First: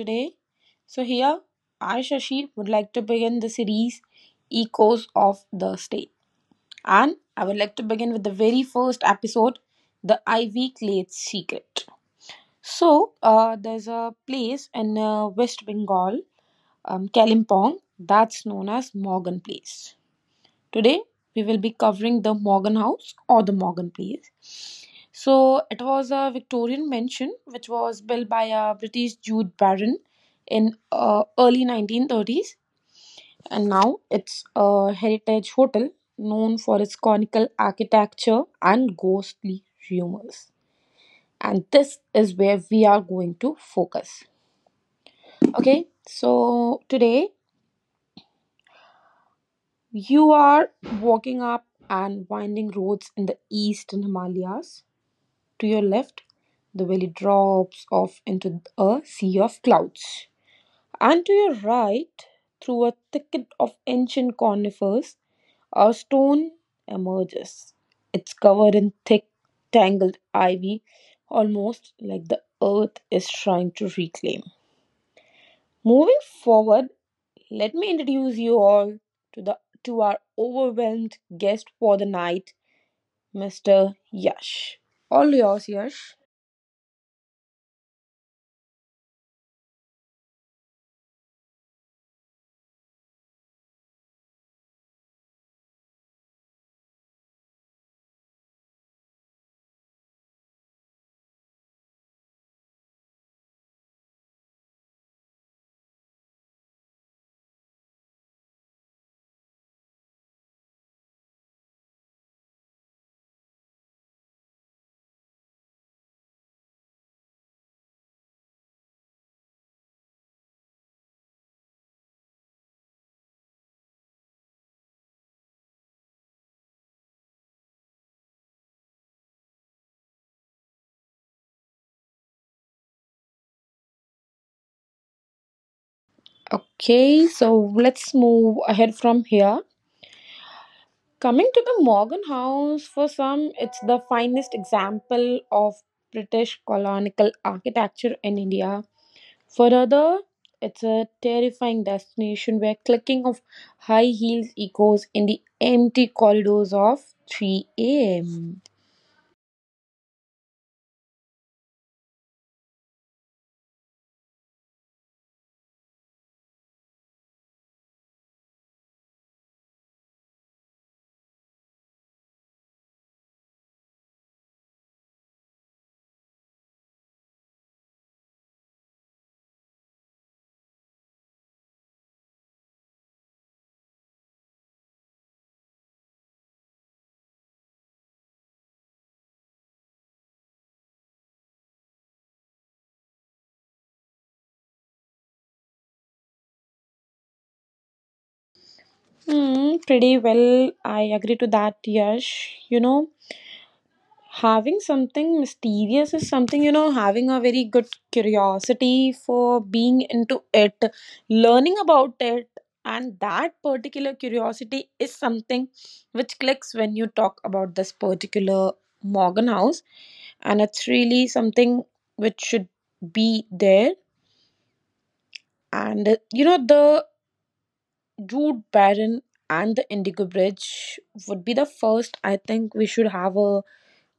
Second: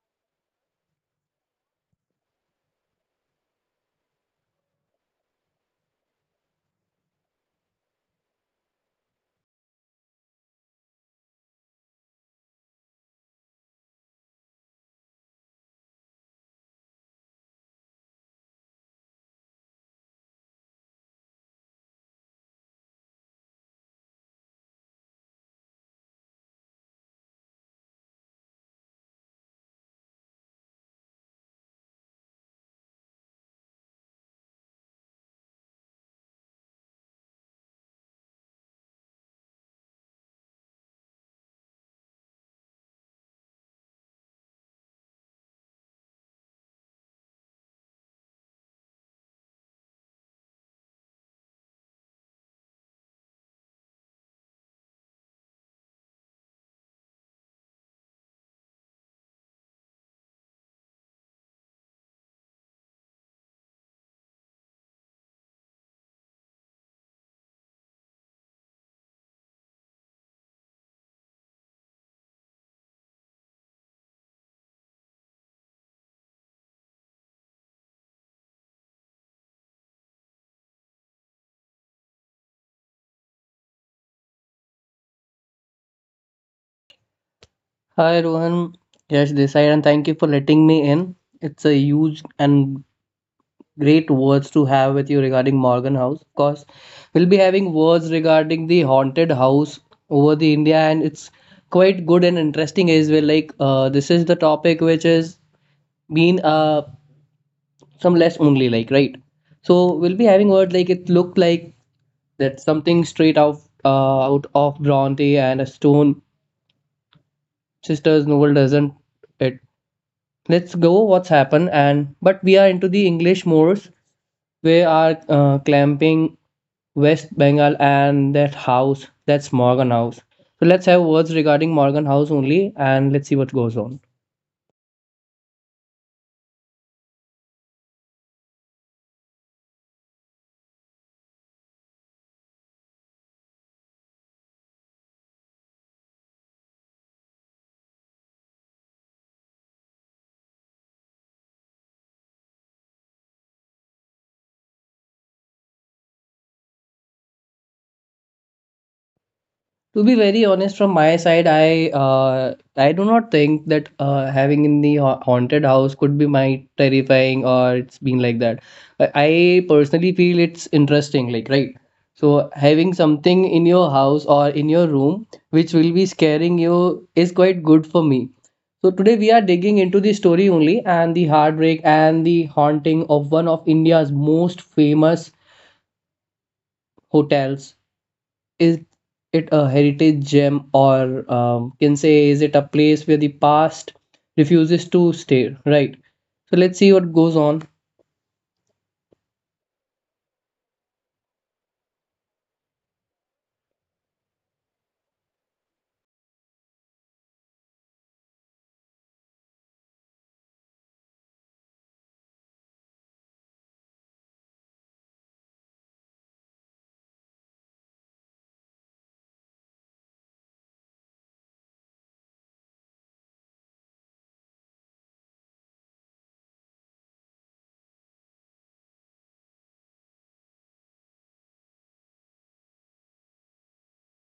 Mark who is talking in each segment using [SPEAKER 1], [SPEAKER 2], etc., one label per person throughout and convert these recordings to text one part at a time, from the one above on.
[SPEAKER 1] today. Here I, Shashi, would like to begin the series Echoes of the State. And I would like to begin with the very first episode, The Ivy Glade Secret. There's a place in West Bengal, Kalimpong, that's known as Morgan Place. Today, we will be covering the Morgan House or the Morgan Place. So, it was a Victorian mansion which was built by a British Jude Baron in early 1930s, and now it's a heritage hotel known for its conical architecture and ghostly rumors. And this is where we are going to focus. Okay, so today you are walking up and winding roads in the eastern Himalayas. To your left, the valley drops off into a sea of clouds. And to your right, through a thicket of ancient conifers, a stone emerges. It's covered in thick, tangled ivy, almost like the earth is trying to reclaim. Moving forward, let me introduce you all to the to our overwhelmed guest for the night, Mr. Yash. All yours, Yash.
[SPEAKER 2] Hi, everyone. Yes, this side, and thank you for letting me in. It's a huge and great words to have with you regarding Morgan House. Of course, we'll be having words regarding the haunted house over the India, and it's quite good and interesting as well. Like, this is the topic which has been some less only, like, right. So we'll be having word like it looked like that something straight out out of Bronte and a Stone Sisters novel, doesn't it? Let's go, what's happened, and but we are into the English moors. We are clamping West Bengal, and that house, that's Morgan House. So let's have words regarding Morgan House only and let's see what goes on.
[SPEAKER 1] Okay, so let's move ahead from here. Coming to the Morgan House, for some, it's the finest example of British colonial architecture in India. For other, it's a terrifying destination where clicking of high heels echoes in the empty corridors of 3 a.m.
[SPEAKER 2] To be very honest, from my side, I do not think that having in the haunted house could be my terrifying or it's been like that. But I personally feel it's interesting, like, right. So having something in your house or in your room which will be scaring you is quite good for me. So today we are digging into the story only, and the heartbreak and the haunting of one of India's most famous hotels. Is it a heritage gem, or can say is it a place where the past refuses to stay, right? So let's see what goes on.
[SPEAKER 1] Pretty well. I agree to that, Yash. You know, having something mysterious is something, you know, having a very good curiosity for being into it, learning about it, and that particular curiosity is something which clicks when you talk about this particular Morgan House, and it's really something which should be there. And you know, the Jude Baron and the Indigo Bridge would be the first, I think we should have a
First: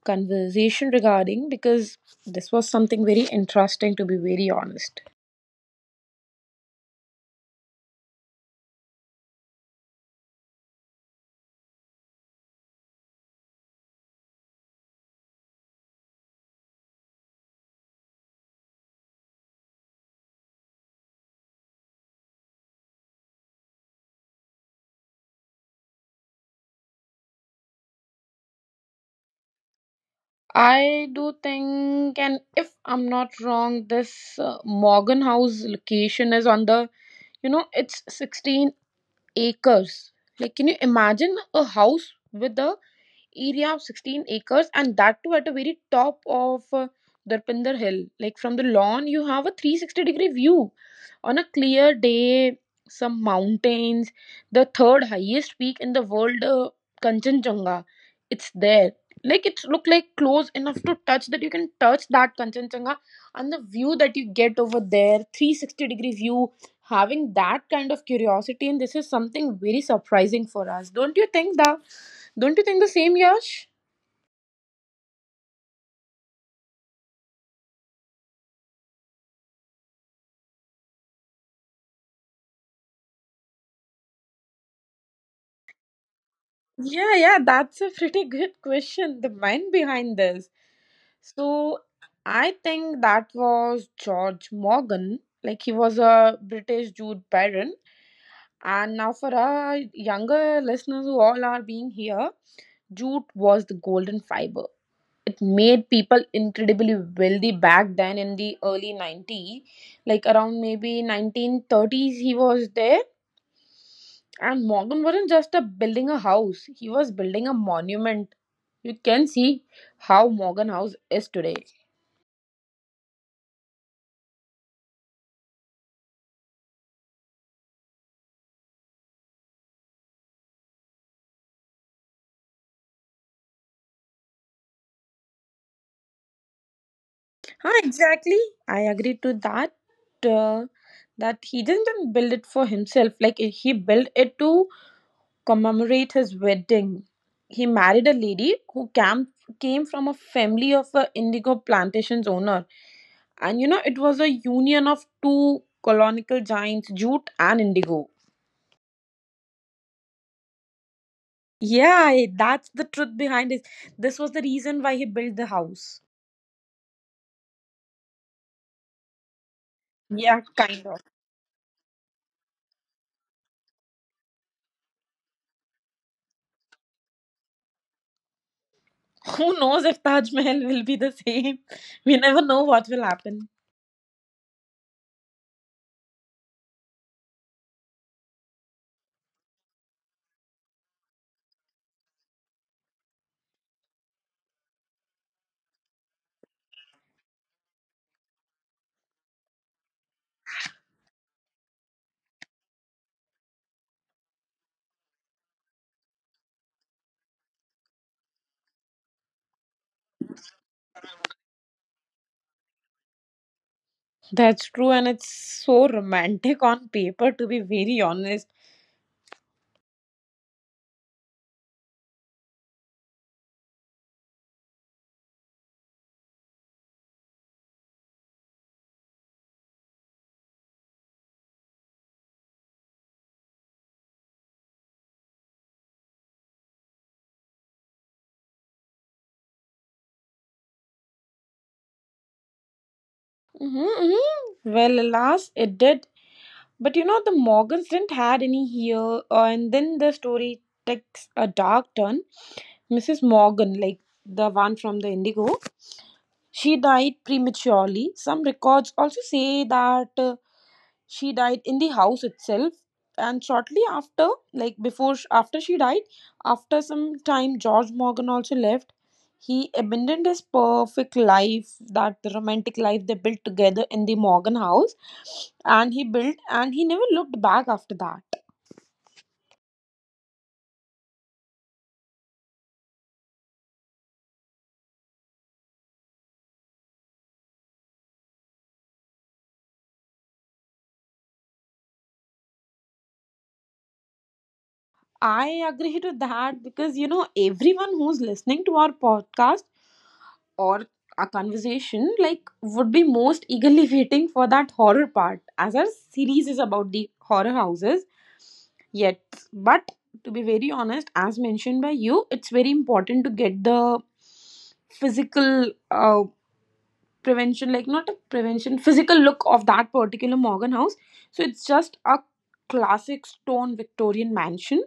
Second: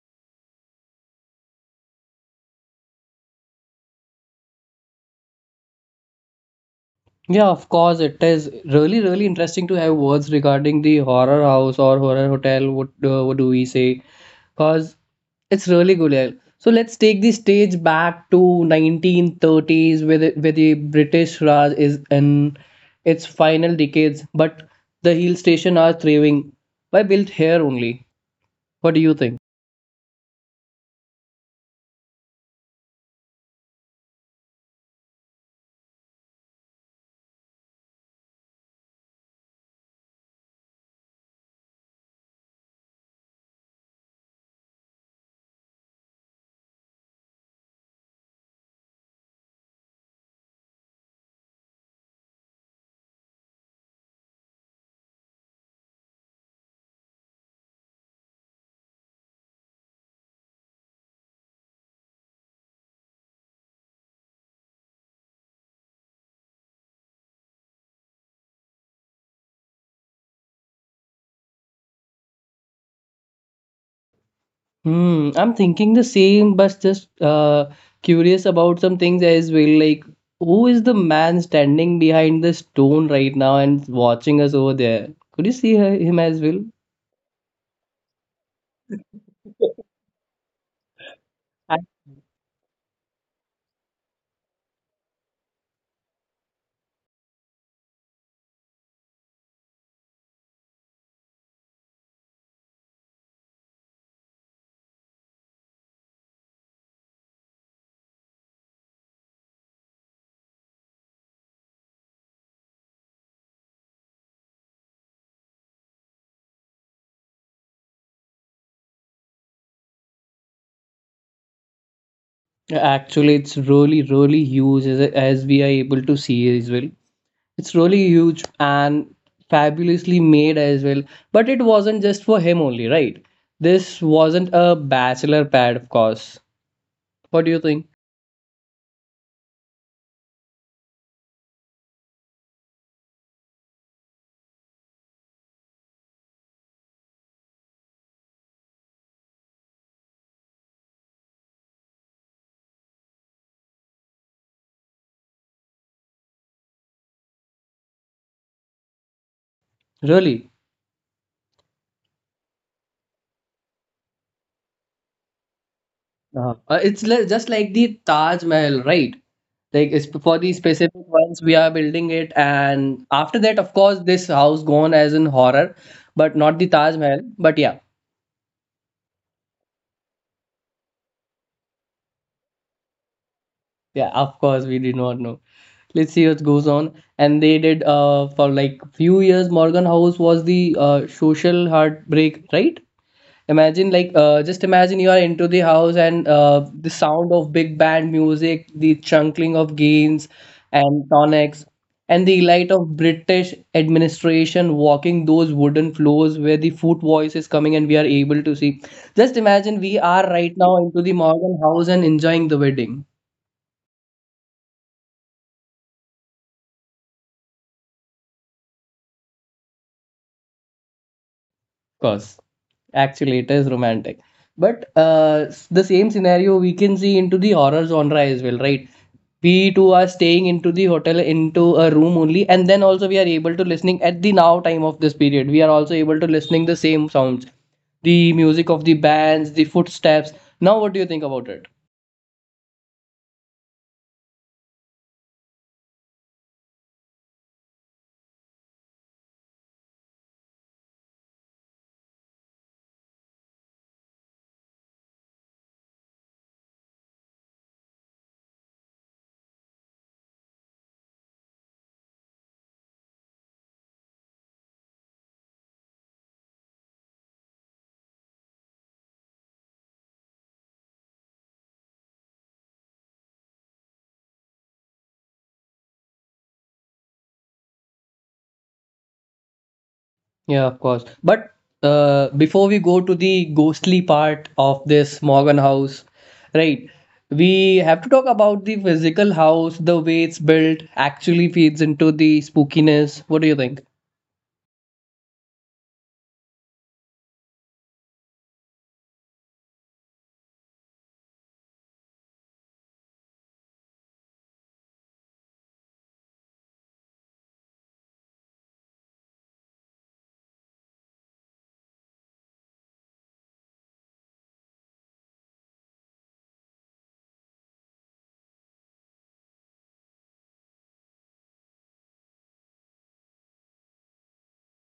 [SPEAKER 1] conversation regarding, because this was something very interesting, to be very honest.
[SPEAKER 2] Yeah, of course it is really, really interesting to have words regarding the horror house or horror hotel, what do we say? Because it's really good, yeah. So let's take the stage back to 1930s, where where the British Raj is in its final decades, but the hill station are thriving. Why built here only? What do you think?
[SPEAKER 1] I do think, and if I'm not wrong, this Morgan House location is on the, you know, it's 16 acres. Like, can you imagine a house with the area of 16 acres, and that too at the very top of Darpinder Hill? Like, from the lawn, you have a 360-degree view on a clear day, some mountains, the third highest peak in the world, Kanchenjunga. It's there. Like it's look like close enough to touch that you can touch that Kanchenjunga, and the view that you get over there, 360-degree view, having that kind of curiosity, and this is something very surprising for us. Don't you think that, don't you think the same, Yash?
[SPEAKER 2] Hmm, I'm thinking the same, but just curious about some things as well. Like, who is the man standing behind the stone right now and watching us over there? Could you see her, him as well?
[SPEAKER 1] Yeah, yeah, that's a pretty good question. The mind behind this, so
[SPEAKER 2] Ac-
[SPEAKER 1] I think that was George Morgan. Like he was a British Jude Baron, and now for our younger listeners who all are being here, jute was the golden fiber. It made people incredibly wealthy back then in the early 90s, like around maybe 1930s he was there. And Morgan wasn't just a building a house, he was building a monument. You can see how Morgan House is today.
[SPEAKER 2] Actually, it's really, really huge as we are able to see as well. It's really huge and fabulously made as well. But it wasn't just for him only, right? This wasn't a bachelor pad, of course. What do you
[SPEAKER 1] Huh,
[SPEAKER 2] think?
[SPEAKER 1] exactly. I agree to that. uh, that he didn't build it for himself. Like, he built it to commemorate his wedding. He married a lady who came from a family of a indigo plantations owner. And you know, it was a union of two colonial giants, jute and indigo.
[SPEAKER 2] Really?
[SPEAKER 1] Yeah, that's the truth behind it. This was the reason why he built the house.
[SPEAKER 2] Just like the Taj Mahal, right? Like it's for
[SPEAKER 1] Yeah,
[SPEAKER 2] the
[SPEAKER 1] kind of.
[SPEAKER 2] specific ones we are building it, and after that, of course, this house gone as in horror, but not the Taj Mahal. But yeah,
[SPEAKER 1] Who knows if Taj Mahal will be the same? We never know what will happen.
[SPEAKER 2] yeah, of course, we did not know. Let's see what goes on. And they did for like few years, Morgan House was the social heartbreak, right? Imagine like just imagine you are into the house, and the sound of big band music, the chunkling of gains and tonics, and the light of British administration walking those wooden floors where the foot voice is coming and we are able to see. Just imagine we are right now into the Morgan House and enjoying the wedding.
[SPEAKER 1] That's true, and it's so romantic on paper, to be very honest.
[SPEAKER 2] Of course. Actually it is romantic, but the same scenario we can see into the horror genre as well, right? We too are staying into the hotel, into a room only, and then also we are able to listening. At the now time of this period we are also able to listening the same sounds, the music of the bands, the footsteps. Now, what do you think about it?
[SPEAKER 1] Mm-hmm, mm-hmm. Well, alas, it did. But you know, the Morgans didn't had any here, and then the story takes a dark turn. Mrs. Morgan, like the one from the Indigo, she died prematurely. Some records also say that she died in the house itself, and shortly after, after she died, after some time George Morgan also left. He abandoned his perfect life, that romantic life they built together in the Morgan House, and he built and he never looked back after that.
[SPEAKER 2] Yeah, of course. But before we go to the ghostly part of this Morgan House, right? We have to talk about the physical house, the way it's built, actually feeds into the spookiness. What do you think?
[SPEAKER 1] I agree to that, because you know everyone who's listening to our podcast or a conversation like would be most eagerly waiting for that horror part, as our series is about the horror houses. Yet, but to be very honest, as mentioned by you, it's very important to get the physical prevention like not a prevention physical look of that particular Morgan House. So it's just a classic stone Victorian mansion.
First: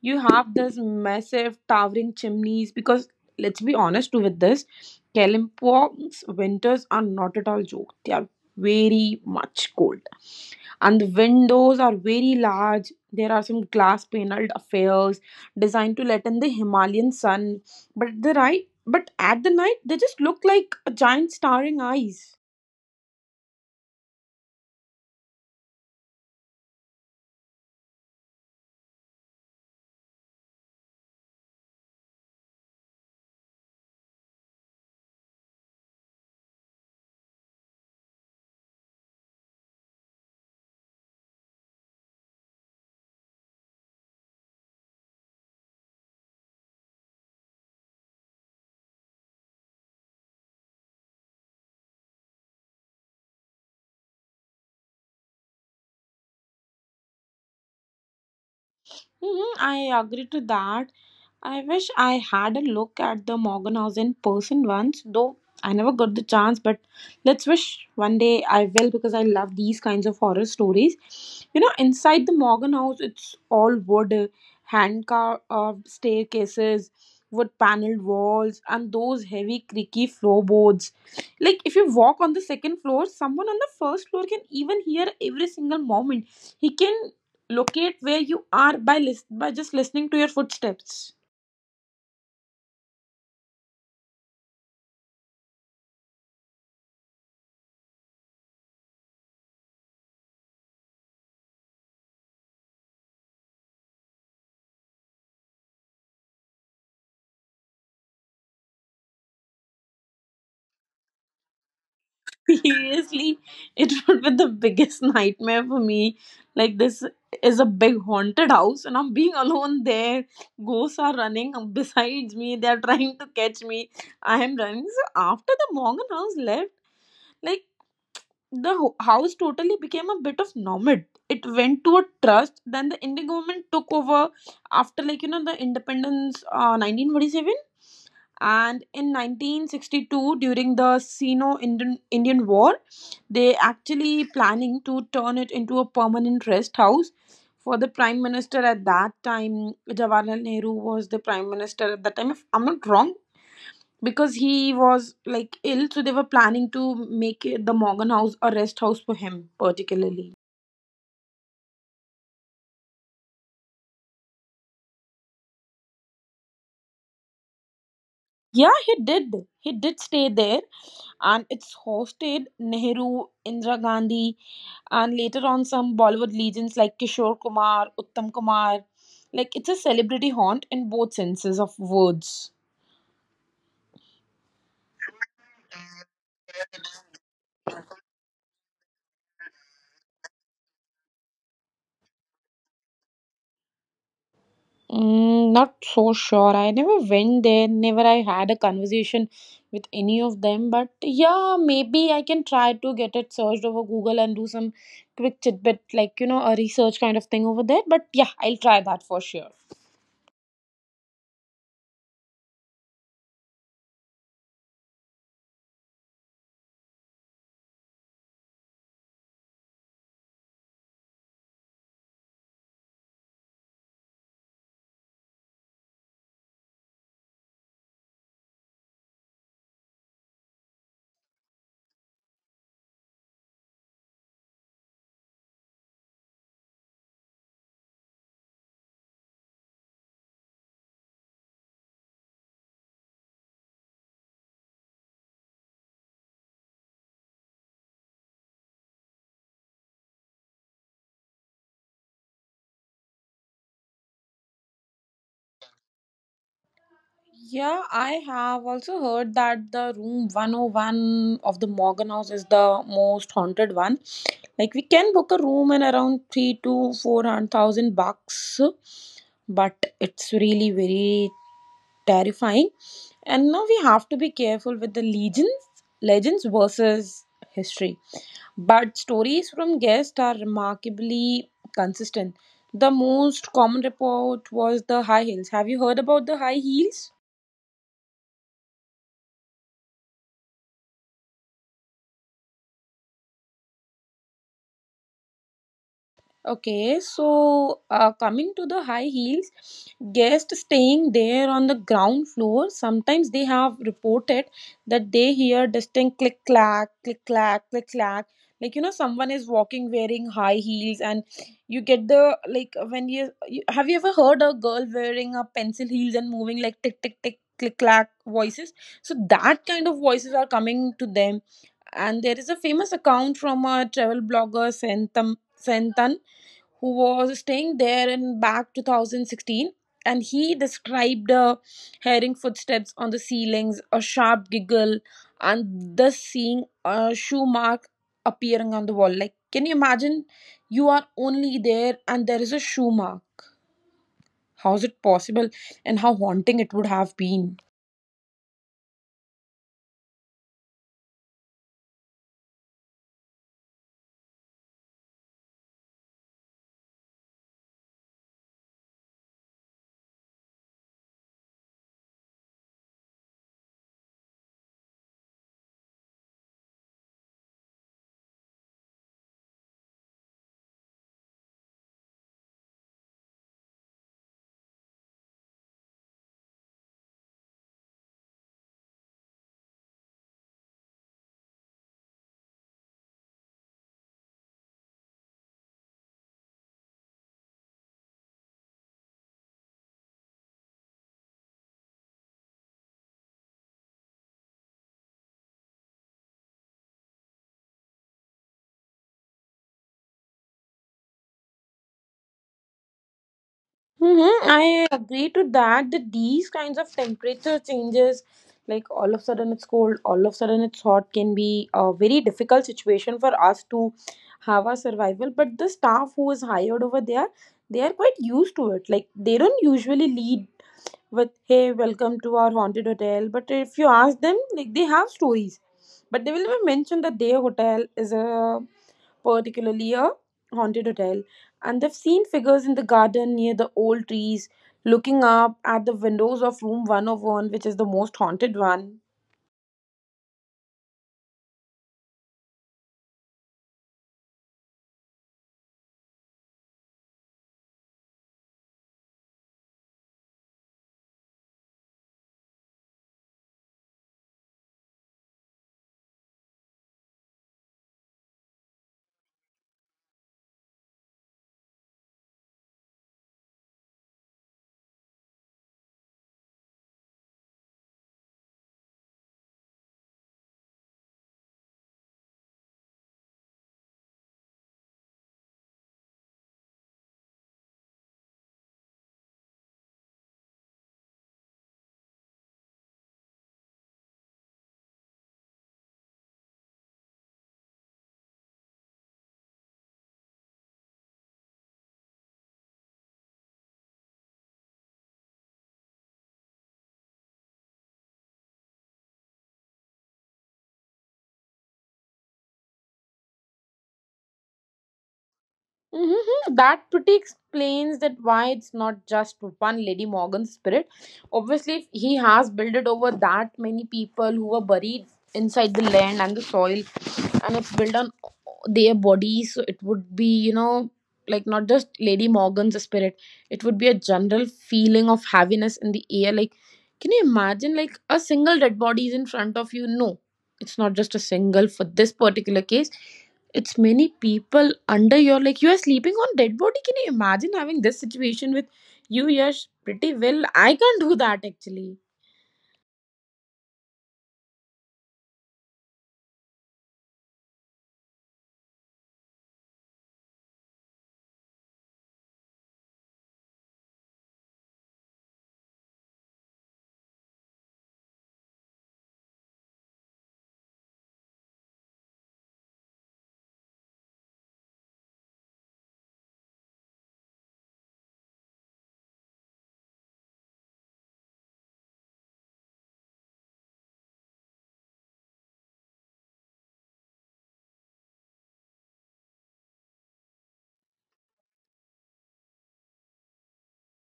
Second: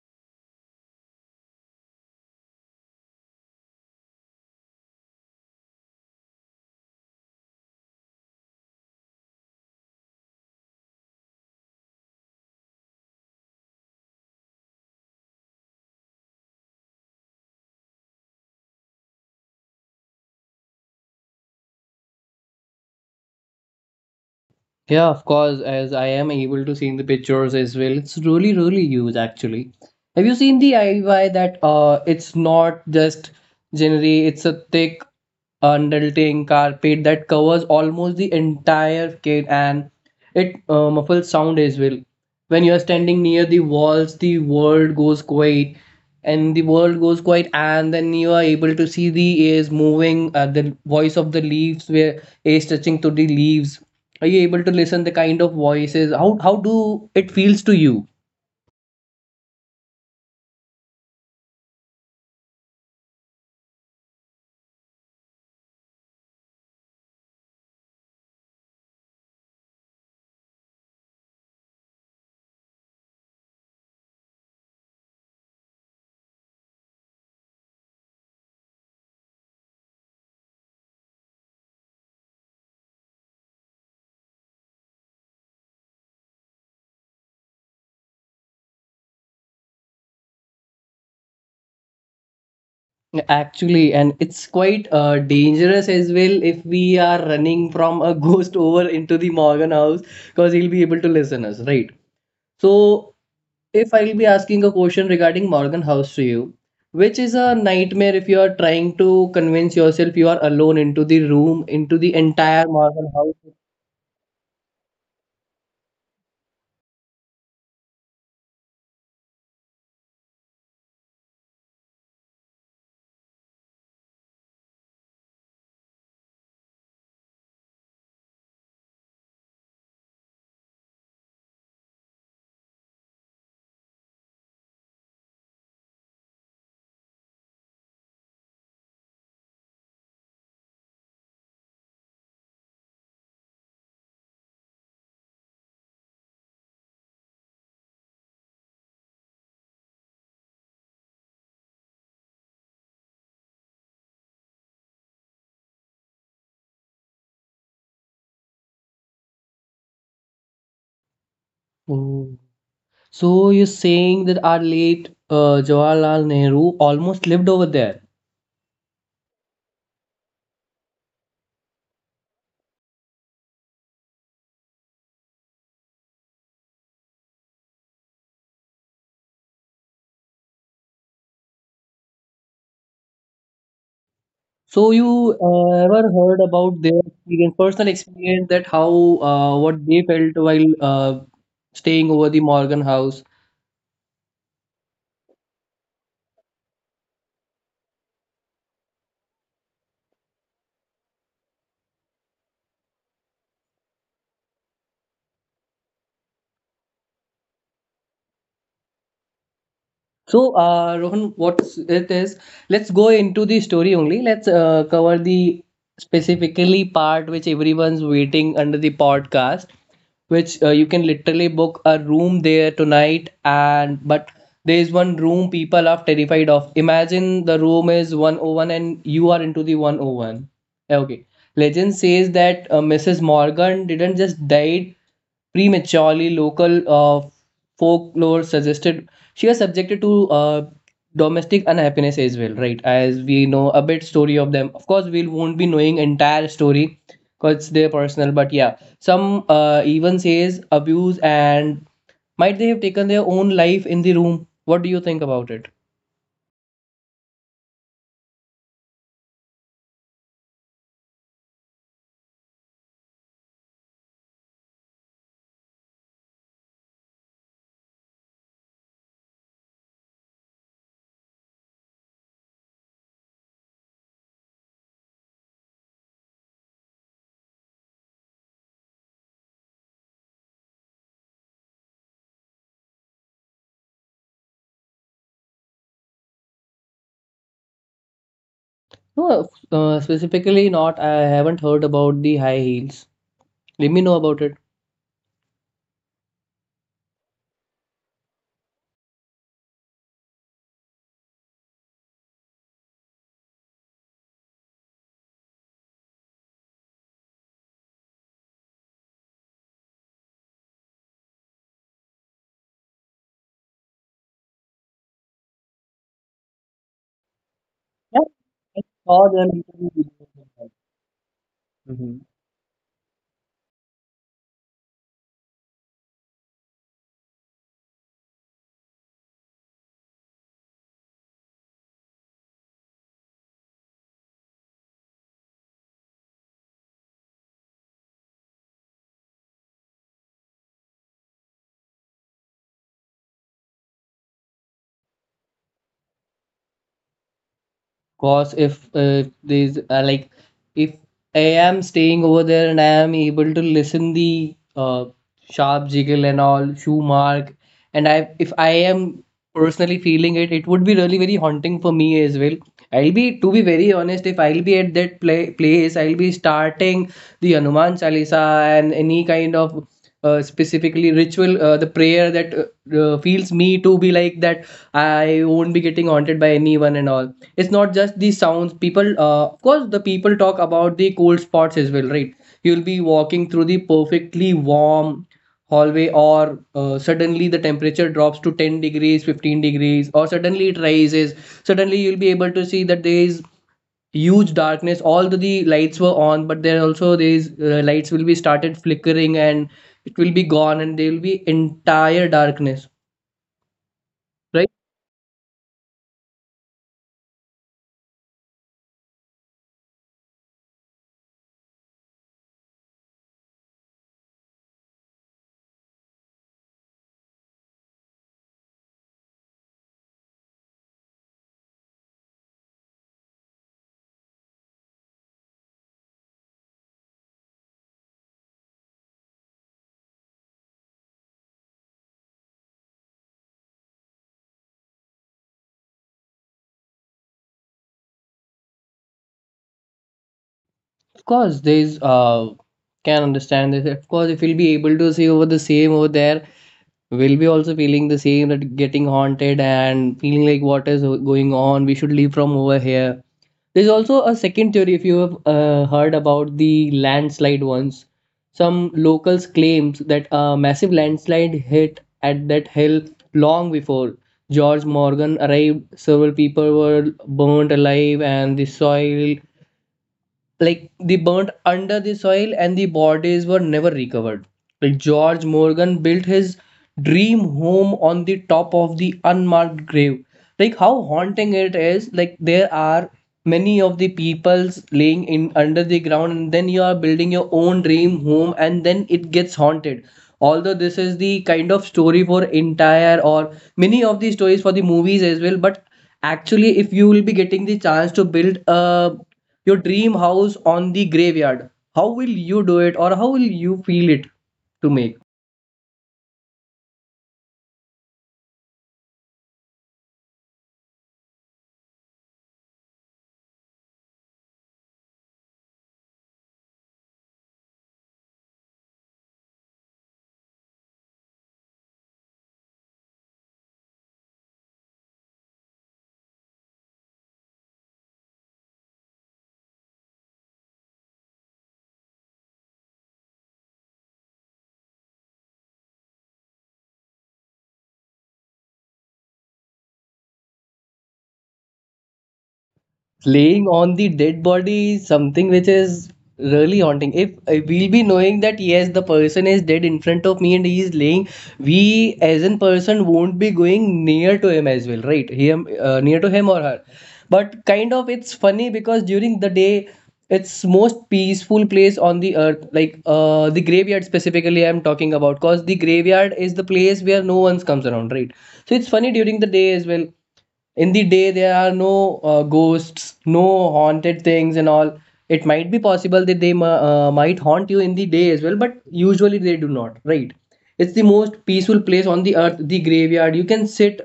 [SPEAKER 1] You have this massive towering chimneys, because let's be honest with this, Kalimpong's winters are not at all joke. They are very much cold, and the windows are very large. There are some glass paneled affairs designed to let in the Himalayan sun, but at the night, they just look like a giant staring eyes.
[SPEAKER 2] Yeah, of course, as I am able to see in the pictures as well. It's really, really huge actually. Have you seen the IY that it's not just generally it's a thick undulating carpet that covers almost the entire kit, and it muffles sound as well. When you are standing near the walls, the world goes quiet, and the world goes quiet, and then you are able to see the airs moving, the voice of the leaves where air is touching to the leaves. Are you able to listen the kind of voices? How do it feels to you?
[SPEAKER 1] I agree to that. I wish I had a look at the Morganhouse in person once, though I never got the chance. But let's wish one day I will, because I love these kinds of horror stories. You know, inside the Morgan House, it's all wood, hand carved staircases, wood paneled walls, and those heavy, creaky floorboards. Like, if you walk on the second floor, someone on the first floor can even hear every single moment. He can locate where you are by, by just listening to your footsteps.
[SPEAKER 2] Actually, and it's quite dangerous as well if we are running from a ghost over into the Morgan House, because he'll be able to listen us, right? So if I'll be asking a question regarding Morgan House to you, which is a nightmare if you are trying to convince yourself you are alone into the room, into the entire Morgan
[SPEAKER 1] Seriously,
[SPEAKER 2] House.
[SPEAKER 1] it would be the biggest nightmare for me. Like, this is a big haunted house, and I'm being alone there. Ghosts are running besides me, they're trying to catch me. I am running. So, after the Morgan house left, like, the house totally became a bit of nomad. It went to a trust. Then the Indian government took over after, like you know, the independence, 1947. And in 1962, during the Sino-Indian Indian War, they actually planning to turn it into a permanent rest house for the prime minister at that time. Jawaharlal Nehru was the prime minister at that time, if I'm not wrong, because he was like ill, so they were planning to make it, the Morgan House, a rest house for him, particularly.
[SPEAKER 2] Oh. So you're saying that our late Jawaharlal Nehru almost lived over there.
[SPEAKER 1] Yeah, he did. He did stay there, and it's hosted Nehru, Indira Gandhi, and later on some Bollywood legends like Kishore Kumar, Uttam Kumar. Like it's a celebrity haunt in both senses of words.
[SPEAKER 2] So you ever heard about their experience, personal experience, that how what they felt while staying over the Morgan House?
[SPEAKER 1] Mm, not so sure. I never went there. Never I had a conversation with any of them. But yeah, maybe I can try to get it searched over Google and do some quick tidbit, like you know, a research kind of thing over there. But yeah, I'll try that for sure.
[SPEAKER 2] So, Rohan, what it is, let's go into the story only. Let's cover the specifically part which everyone's waiting under the podcast, which you can literally book a room there tonight. And but there is one room people are terrified of. Imagine the room is 101 and you are into the 101. Okay. Legend says that Mrs. Morgan didn't just die prematurely. Local folklore suggested she was subjected to domestic unhappiness as well, right? As we know a bit story of them, of course we won't be knowing entire story, because it's their personal. But yeah, some even says abuse, and might they have taken their own life in the room? What do you think about it?
[SPEAKER 1] Yeah, I have also heard that the room 101 of the Morgan House is the most haunted one. Like we can book a room in around three to four hundred thousand bucks, but it's really very terrifying. And now we have to be careful with the legends, legends versus history. But stories from guests are remarkably consistent. The most common report was the high heels. Have you heard about the high heels?
[SPEAKER 2] No, specifically not, I haven't heard about the high heels. Let me know about it.
[SPEAKER 1] Okay, so coming to the high heels, guests staying there on the ground floor, sometimes they have reported that they hear distinct click clack, click clack, click clack. Like you know, someone is walking wearing high heels, and you get the like you have you ever heard a girl wearing a pencil heels and moving like tick tick tick click clack
[SPEAKER 2] Yeah,
[SPEAKER 1] voices?
[SPEAKER 2] I
[SPEAKER 1] So
[SPEAKER 2] saw them.
[SPEAKER 1] that kind of voices are coming to them,
[SPEAKER 2] Mhm.
[SPEAKER 1] and there is a famous account from a travel blogger Sentam, who was staying there in back 2016, and he described hearing footsteps on the ceilings, a sharp giggle, and thus seeing a shoe mark appearing on the wall. Like, can you imagine, you are only there and there is a shoe mark. How is it possible, and how haunting it would have been.
[SPEAKER 2] Cause if there's like, if I am staying over there and I am able to listen the sharp jiggle and all shoe mark, and I if I am personally feeling it, it would be really very haunting for me as well. I'll be, to be very honest, if I'll be at that play, place, I'll be starting the Hanuman Chalisa and any kind of specifically ritual, the prayer that feels me to be like that I won't be getting haunted by anyone and all. It's not just the sounds. People, of course, the people talk about the cold spots as well, right? You'll be walking through the perfectly warm hallway or suddenly the temperature drops to 10 degrees, 15 degrees, or suddenly it rises. Suddenly you'll be able to see that there is huge darkness. All the lights were on, but there also these lights will be started flickering, and it will be gone, and there will be entire darkness,
[SPEAKER 1] Mm-hmm.
[SPEAKER 2] right?
[SPEAKER 1] I agree to that. That these kinds of temperature changes, like all of a sudden it's cold, all of a sudden it's hot, can be a very difficult situation for us to have our survival. But the staff who is hired over there, they are quite used to it. Like they don't usually lead with, hey, welcome to our haunted hotel, but if you ask them, like, they have stories. But they will never mention that their hotel is a particularly a haunted hotel, and they've seen figures in the garden near the old trees looking up at the windows of room 101, which is the most haunted one.
[SPEAKER 2] Of course there is can understand this. Of course if you'll be able to see over the same over there, we'll be also feeling the same, that getting haunted and feeling like what is going on. We should leave from over here. There's also a second theory if you have heard about the landslide ones. Some locals claims that a massive landslide hit at that hill long before George Morgan arrived. Several people were burnt alive, and the soil, like they burnt under the soil and the bodies were never recovered. Like George Morgan built his dream home on the top of the unmarked grave. Like how haunting it is. Like there are many of the peoples laying in under the ground, and then you are building your own dream home, and then it gets haunted. Although this is the kind of story for entire, or many of the stories for the movies as well, but actually if you will be getting the chance to build a your dream house on the graveyard, how will you do it, or how will you feel it to make?
[SPEAKER 1] That pretty explains that why it's not just one Lady Morgan spirit. Obviously, if he has built it over that many people who were buried inside the land and the soil, and it's built on their bodies, so it would be like not just Lady Morgan's spirit. It would be a general feeling of heaviness in the air. Like, can you imagine like a single dead body is in front of you? No, it's not just a single for this particular case, it's many people under your, like, you are sleeping on dead body. Can you imagine having this situation with you? Yes, pretty well, I can't do that actually.
[SPEAKER 2] Playing on the dead body is something which is really haunting. If we'll be knowing that yes, the person is dead in front of me and he is laying, we as a person won't be going near to him as well, right? Him Near to him or her. But kind of it's funny, because during the day, it's most peaceful place on the earth, like the graveyard specifically I'm talking about, because the graveyard is the place where no one comes around, right? So it's funny during the day as well. In the day there are no ghosts, no haunted things and all. It might be possible that they might haunt you in the day as well, but usually they do not, right? It's the most peaceful place on the earth, the graveyard. You can sit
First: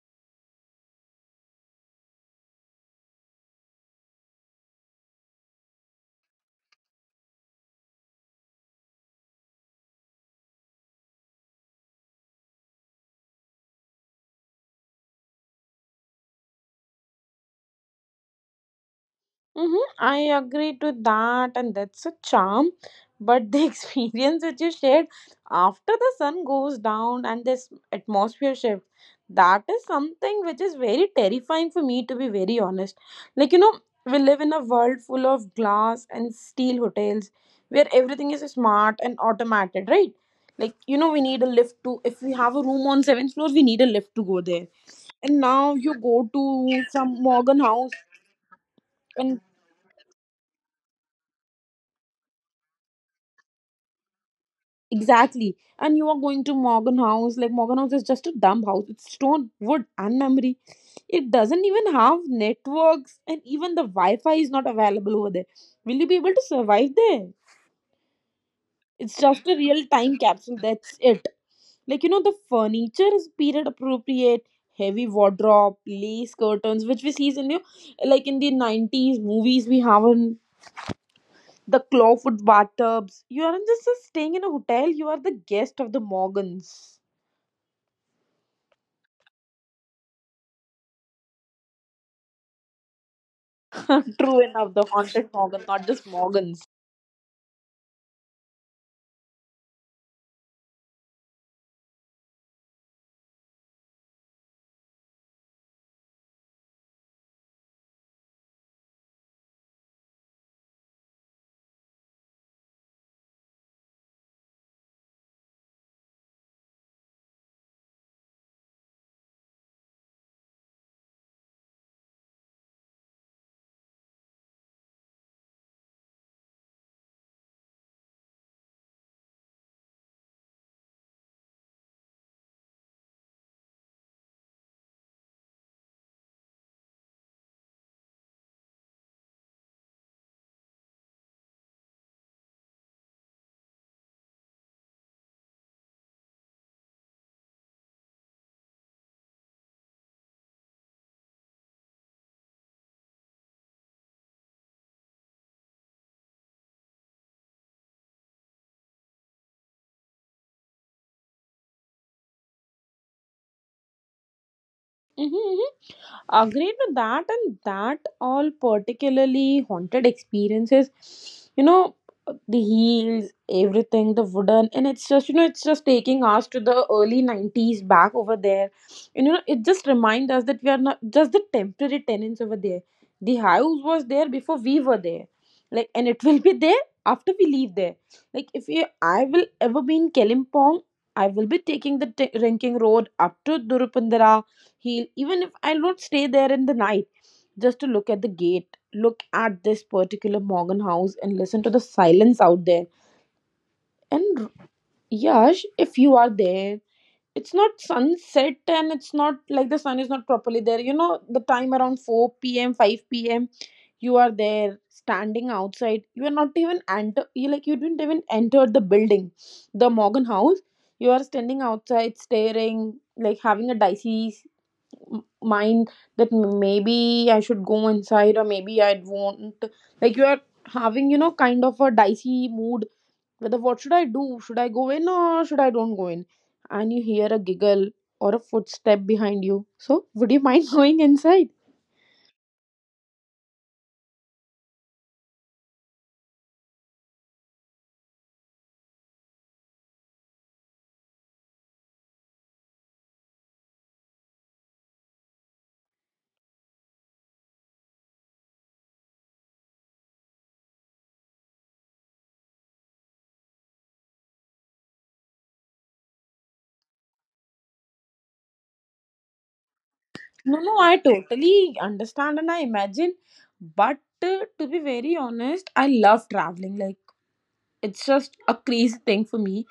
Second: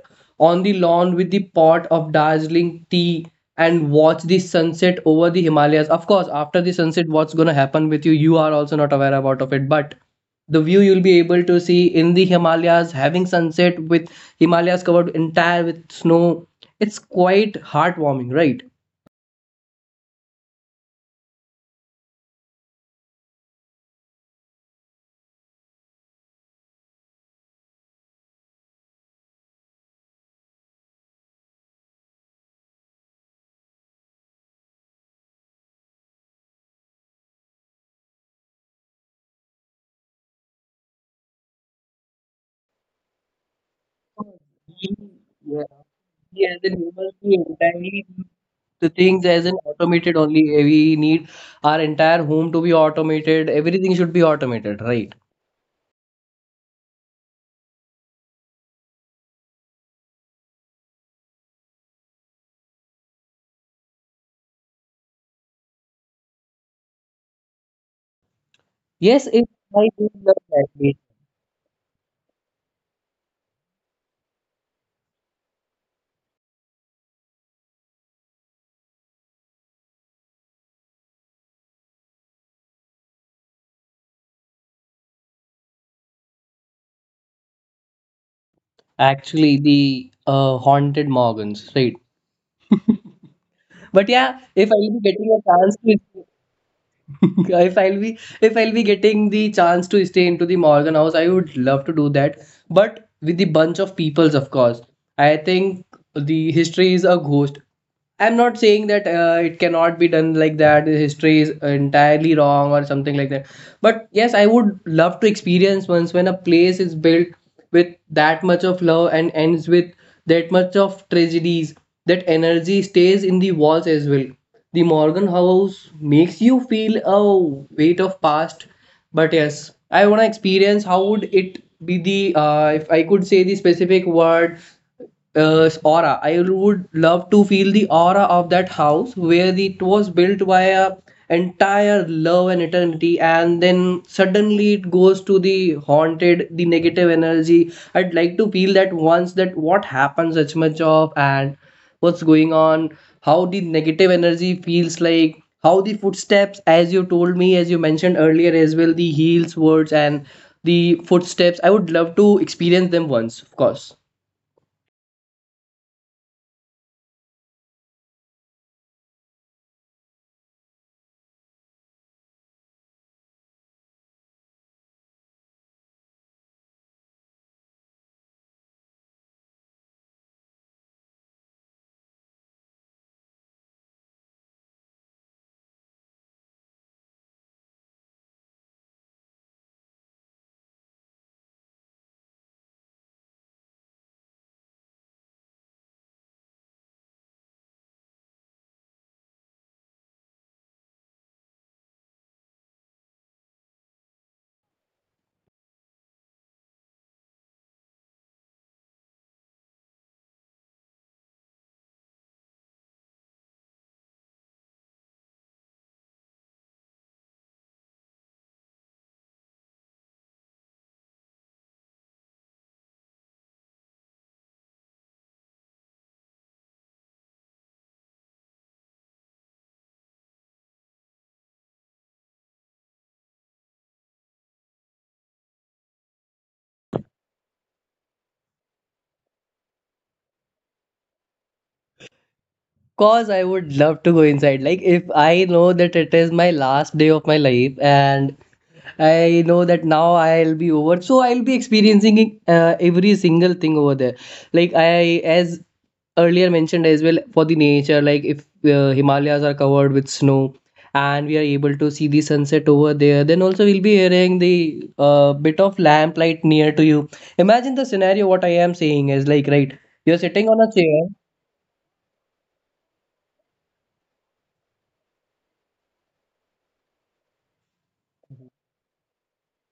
[SPEAKER 2] on the lawn with the pot of dazzling tea and watch the sunset over the Himalayas. Of course, after the sunset what's going to happen with you, you are also not aware about of it, but the view you'll be able to see in the Himalayas, having sunset with Himalayas covered entire with snow. It's quite heartwarming, right?
[SPEAKER 1] Mm-hmm. I agree to that, and that's a charm. But the experience which you shared after the sun goes down and this atmosphere shift, that is something which is very terrifying for me, to be very honest. Like, you know, we live in a world full of glass and steel hotels where everything is smart and automated, right? Like, you know, we need a lift to, if we have a room on seventh floor, we need a lift to go there.
[SPEAKER 2] We,
[SPEAKER 1] And
[SPEAKER 2] yeah,
[SPEAKER 1] now you go
[SPEAKER 2] we as a
[SPEAKER 1] to
[SPEAKER 2] humans,
[SPEAKER 1] some
[SPEAKER 2] we
[SPEAKER 1] Morgan house.
[SPEAKER 2] entirely do the things
[SPEAKER 1] And
[SPEAKER 2] as an automated only. We need our entire home to be automated. Everything should be automated, right?
[SPEAKER 1] exactly. And you are going to Morgan House. Like Morgan House is just a dumb house. It's stone, wood, and memory. It doesn't even have networks, and even the Wi-Fi is not available over there. Will you be able to survive there? It's
[SPEAKER 2] Yes,
[SPEAKER 1] just
[SPEAKER 2] it,
[SPEAKER 1] a real
[SPEAKER 2] I do
[SPEAKER 1] time
[SPEAKER 2] love
[SPEAKER 1] capsule.
[SPEAKER 2] that.
[SPEAKER 1] That's
[SPEAKER 2] bit.
[SPEAKER 1] it. Like you know, the furniture is period appropriate. Heavy wardrobe, lace curtains, which we see in you, like in the 90s movies we have in the clawfoot bathtubs. You aren't just staying in a hotel. You are the guest of the Morgans.
[SPEAKER 2] Actually, the haunted Morgans, right? But yeah,
[SPEAKER 1] True
[SPEAKER 2] if
[SPEAKER 1] enough,
[SPEAKER 2] I
[SPEAKER 1] the
[SPEAKER 2] will be
[SPEAKER 1] haunted
[SPEAKER 2] getting a
[SPEAKER 1] Morgan,
[SPEAKER 2] chance
[SPEAKER 1] not just
[SPEAKER 2] to
[SPEAKER 1] Morgans.
[SPEAKER 2] if I'll be getting the chance to stay into the Morgan House, I would love to do that. But with the bunch of peoples, of course, I think the history is a ghost. I'm not saying that it cannot be done like that. The history is entirely wrong or something like that. But yes, I would love to experience once when a place is built with that much of love and ends with that much of tragedies, that energy stays in the walls as well. The Morgan House makes you feel a weight of past. But yes, I want to experience how would it be the, if I could say the specific word, aura. I would love to feel the aura of that house, where it was built by a entire love and eternity, and then suddenly it goes to the haunted, the negative energy. I'd like to feel that once, that what happens as much of, and what's going on, how the negative energy feels like, how the footsteps, as you told me, as you mentioned earlier as well, the heels words and the footsteps, I would love to experience them once, of course.
[SPEAKER 1] Hmm, agreed with that, and that all particularly haunted experiences, you know, the heels, everything, the wooden, and it's just, you know, it's just taking us to the early 90s back over there. And you know, it just reminds us that we are not just the temporary tenants over there. The house was there before we were there, like, and it will be there after we leave there. Like if you, I will ever be in Kalimpong, I will be taking the ranking road up to Durupandara. He'll, even if I'll not stay there in the night, just to look at the gate, look at this particular Morgan house and listen to the silence out there. And Yash, if you are there, it's not sunset and it's not like the sun is not properly there, you know, the time around 4 p.m, 5 p.m, you are there standing outside, you are not even enter, you like you didn't even enter the building, the Morgan house. You are standing outside staring, like having a dicey mind that maybe I should go inside or maybe I won't. Like you are having, you know, kind of a dicey mood. Whether what should I do? Should I go in or should I don't go in? And you hear a giggle or a footstep behind you. So would you mind going inside?
[SPEAKER 2] Cause I would love to go inside. Like if I know that it is my last day of my life, and I know that now I'll be over, so I'll be experiencing every single thing over there. Like I, as earlier mentioned as well, for the nature, like if Himalayas are covered with snow and we are able to see the sunset over there, then also we'll be hearing the bit of lamplight near to you. Imagine the scenario. What I am saying is like, right, you're sitting
[SPEAKER 1] No,
[SPEAKER 2] on a
[SPEAKER 1] no, I
[SPEAKER 2] chair.
[SPEAKER 1] totally understand and I imagine. But to be very honest, I love traveling. Like, it's just a crazy thing for me.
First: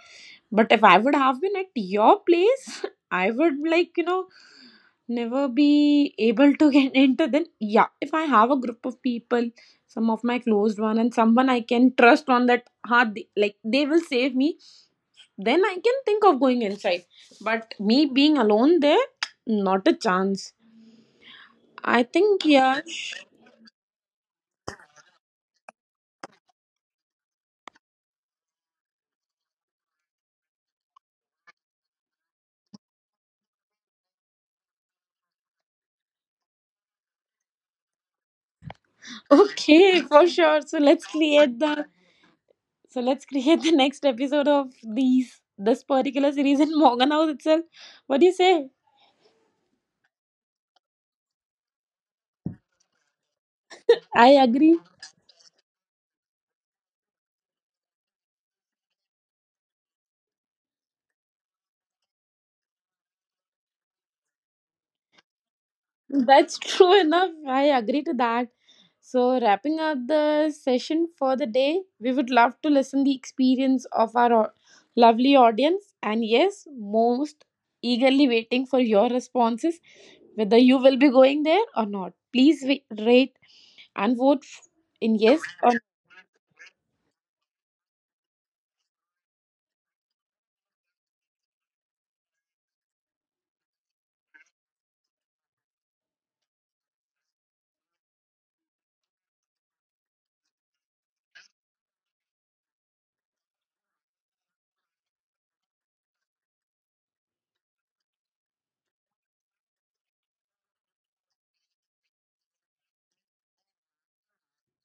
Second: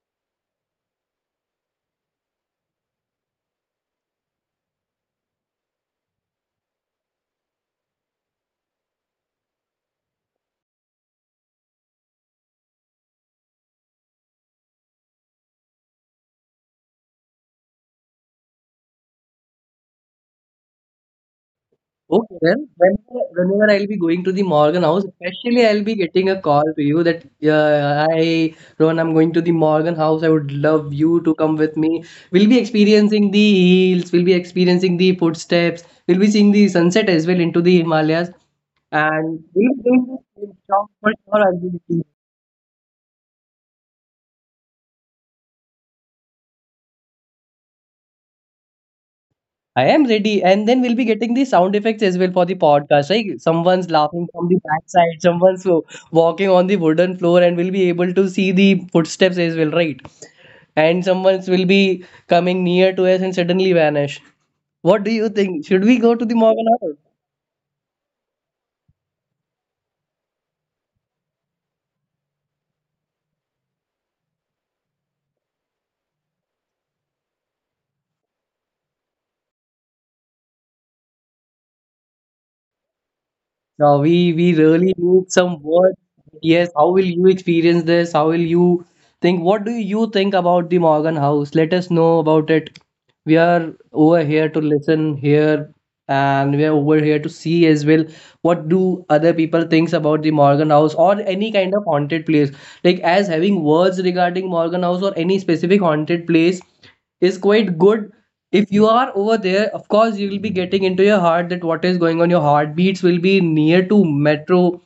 [SPEAKER 1] But if I would have been at your place, I would like, you know, never be able to get into. Then yeah, if I have a group of people, some of my closed one and someone I can trust on that hard, like they will save me, then I can think of going inside. But me being alone there, not a chance, I
[SPEAKER 2] Okay
[SPEAKER 1] think.
[SPEAKER 2] then,
[SPEAKER 1] Yeah.
[SPEAKER 2] whenever I'll be going to the Morgan House, especially I'll be getting a call to you that I, Rohan, I'm going to the Morgan House. I would love you to come with me. We'll be experiencing the hills, we'll be experiencing the footsteps, we'll be seeing the sunset as well into the Himalayas, and we'll be
[SPEAKER 1] Okay,
[SPEAKER 2] doing
[SPEAKER 1] for
[SPEAKER 2] this in
[SPEAKER 1] sure,
[SPEAKER 2] shop for sure. I'll be.
[SPEAKER 1] so let's create the next episode of these this particular series in Morgan House itself. What do you say?
[SPEAKER 2] I am ready. And then we'll be getting the sound effects as well for the podcast, right? Someone's laughing
[SPEAKER 1] I
[SPEAKER 2] from the
[SPEAKER 1] agree.
[SPEAKER 2] backside, someone's wa- walking on the wooden floor, and we'll be able to see the footsteps as well, right? And someone's will be coming near to us and suddenly vanish. What do you think? Should we go to the
[SPEAKER 1] That's
[SPEAKER 2] Morgan Hour?
[SPEAKER 1] true enough. I agree to that. So wrapping up the session for the day, we would love to listen the experience of our lovely audience, and yes, most eagerly waiting for your responses whether you will be going there or not. Please rate
[SPEAKER 2] No,
[SPEAKER 1] and
[SPEAKER 2] we
[SPEAKER 1] vote
[SPEAKER 2] we really
[SPEAKER 1] in
[SPEAKER 2] need
[SPEAKER 1] yes
[SPEAKER 2] some
[SPEAKER 1] or no.
[SPEAKER 2] words. Yes, how will you experience this? How will you think? What do you think about the Morgan House? Let us know about it. We are over here to listen, hear, and we're over here to see as well what do other people thinks about the Morgan House or any kind of haunted place. Like as having words regarding Morgan House or any specific haunted place is quite good. If you are over there, of course you will be getting into your heart that what is going on. Your heartbeats will be near to metro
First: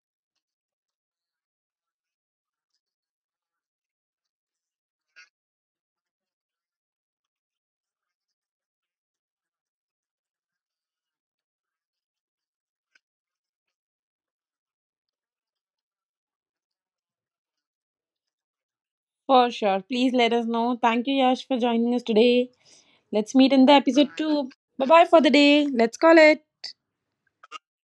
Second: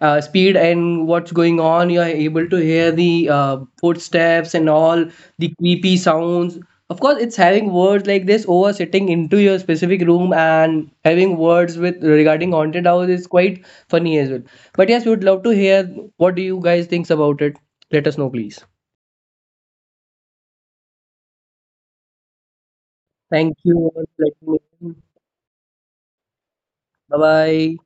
[SPEAKER 2] speed and what's going on. You are able to hear the footsteps and all the creepy sounds. Of course, it's having words like this over sitting into your specific room and having words with regarding haunted house is quite funny as well. But yes, we would love to hear what do you guys thinks about it. Let us know, please.
[SPEAKER 1] For sure. Please let us know. Thank you Yash for joining us today. Let's meet
[SPEAKER 2] Thank
[SPEAKER 1] in the
[SPEAKER 2] you. all
[SPEAKER 1] episode
[SPEAKER 2] for
[SPEAKER 1] two.
[SPEAKER 2] letting
[SPEAKER 1] Bye
[SPEAKER 2] me.
[SPEAKER 1] bye for the day. Let's call it.
[SPEAKER 2] Bye bye.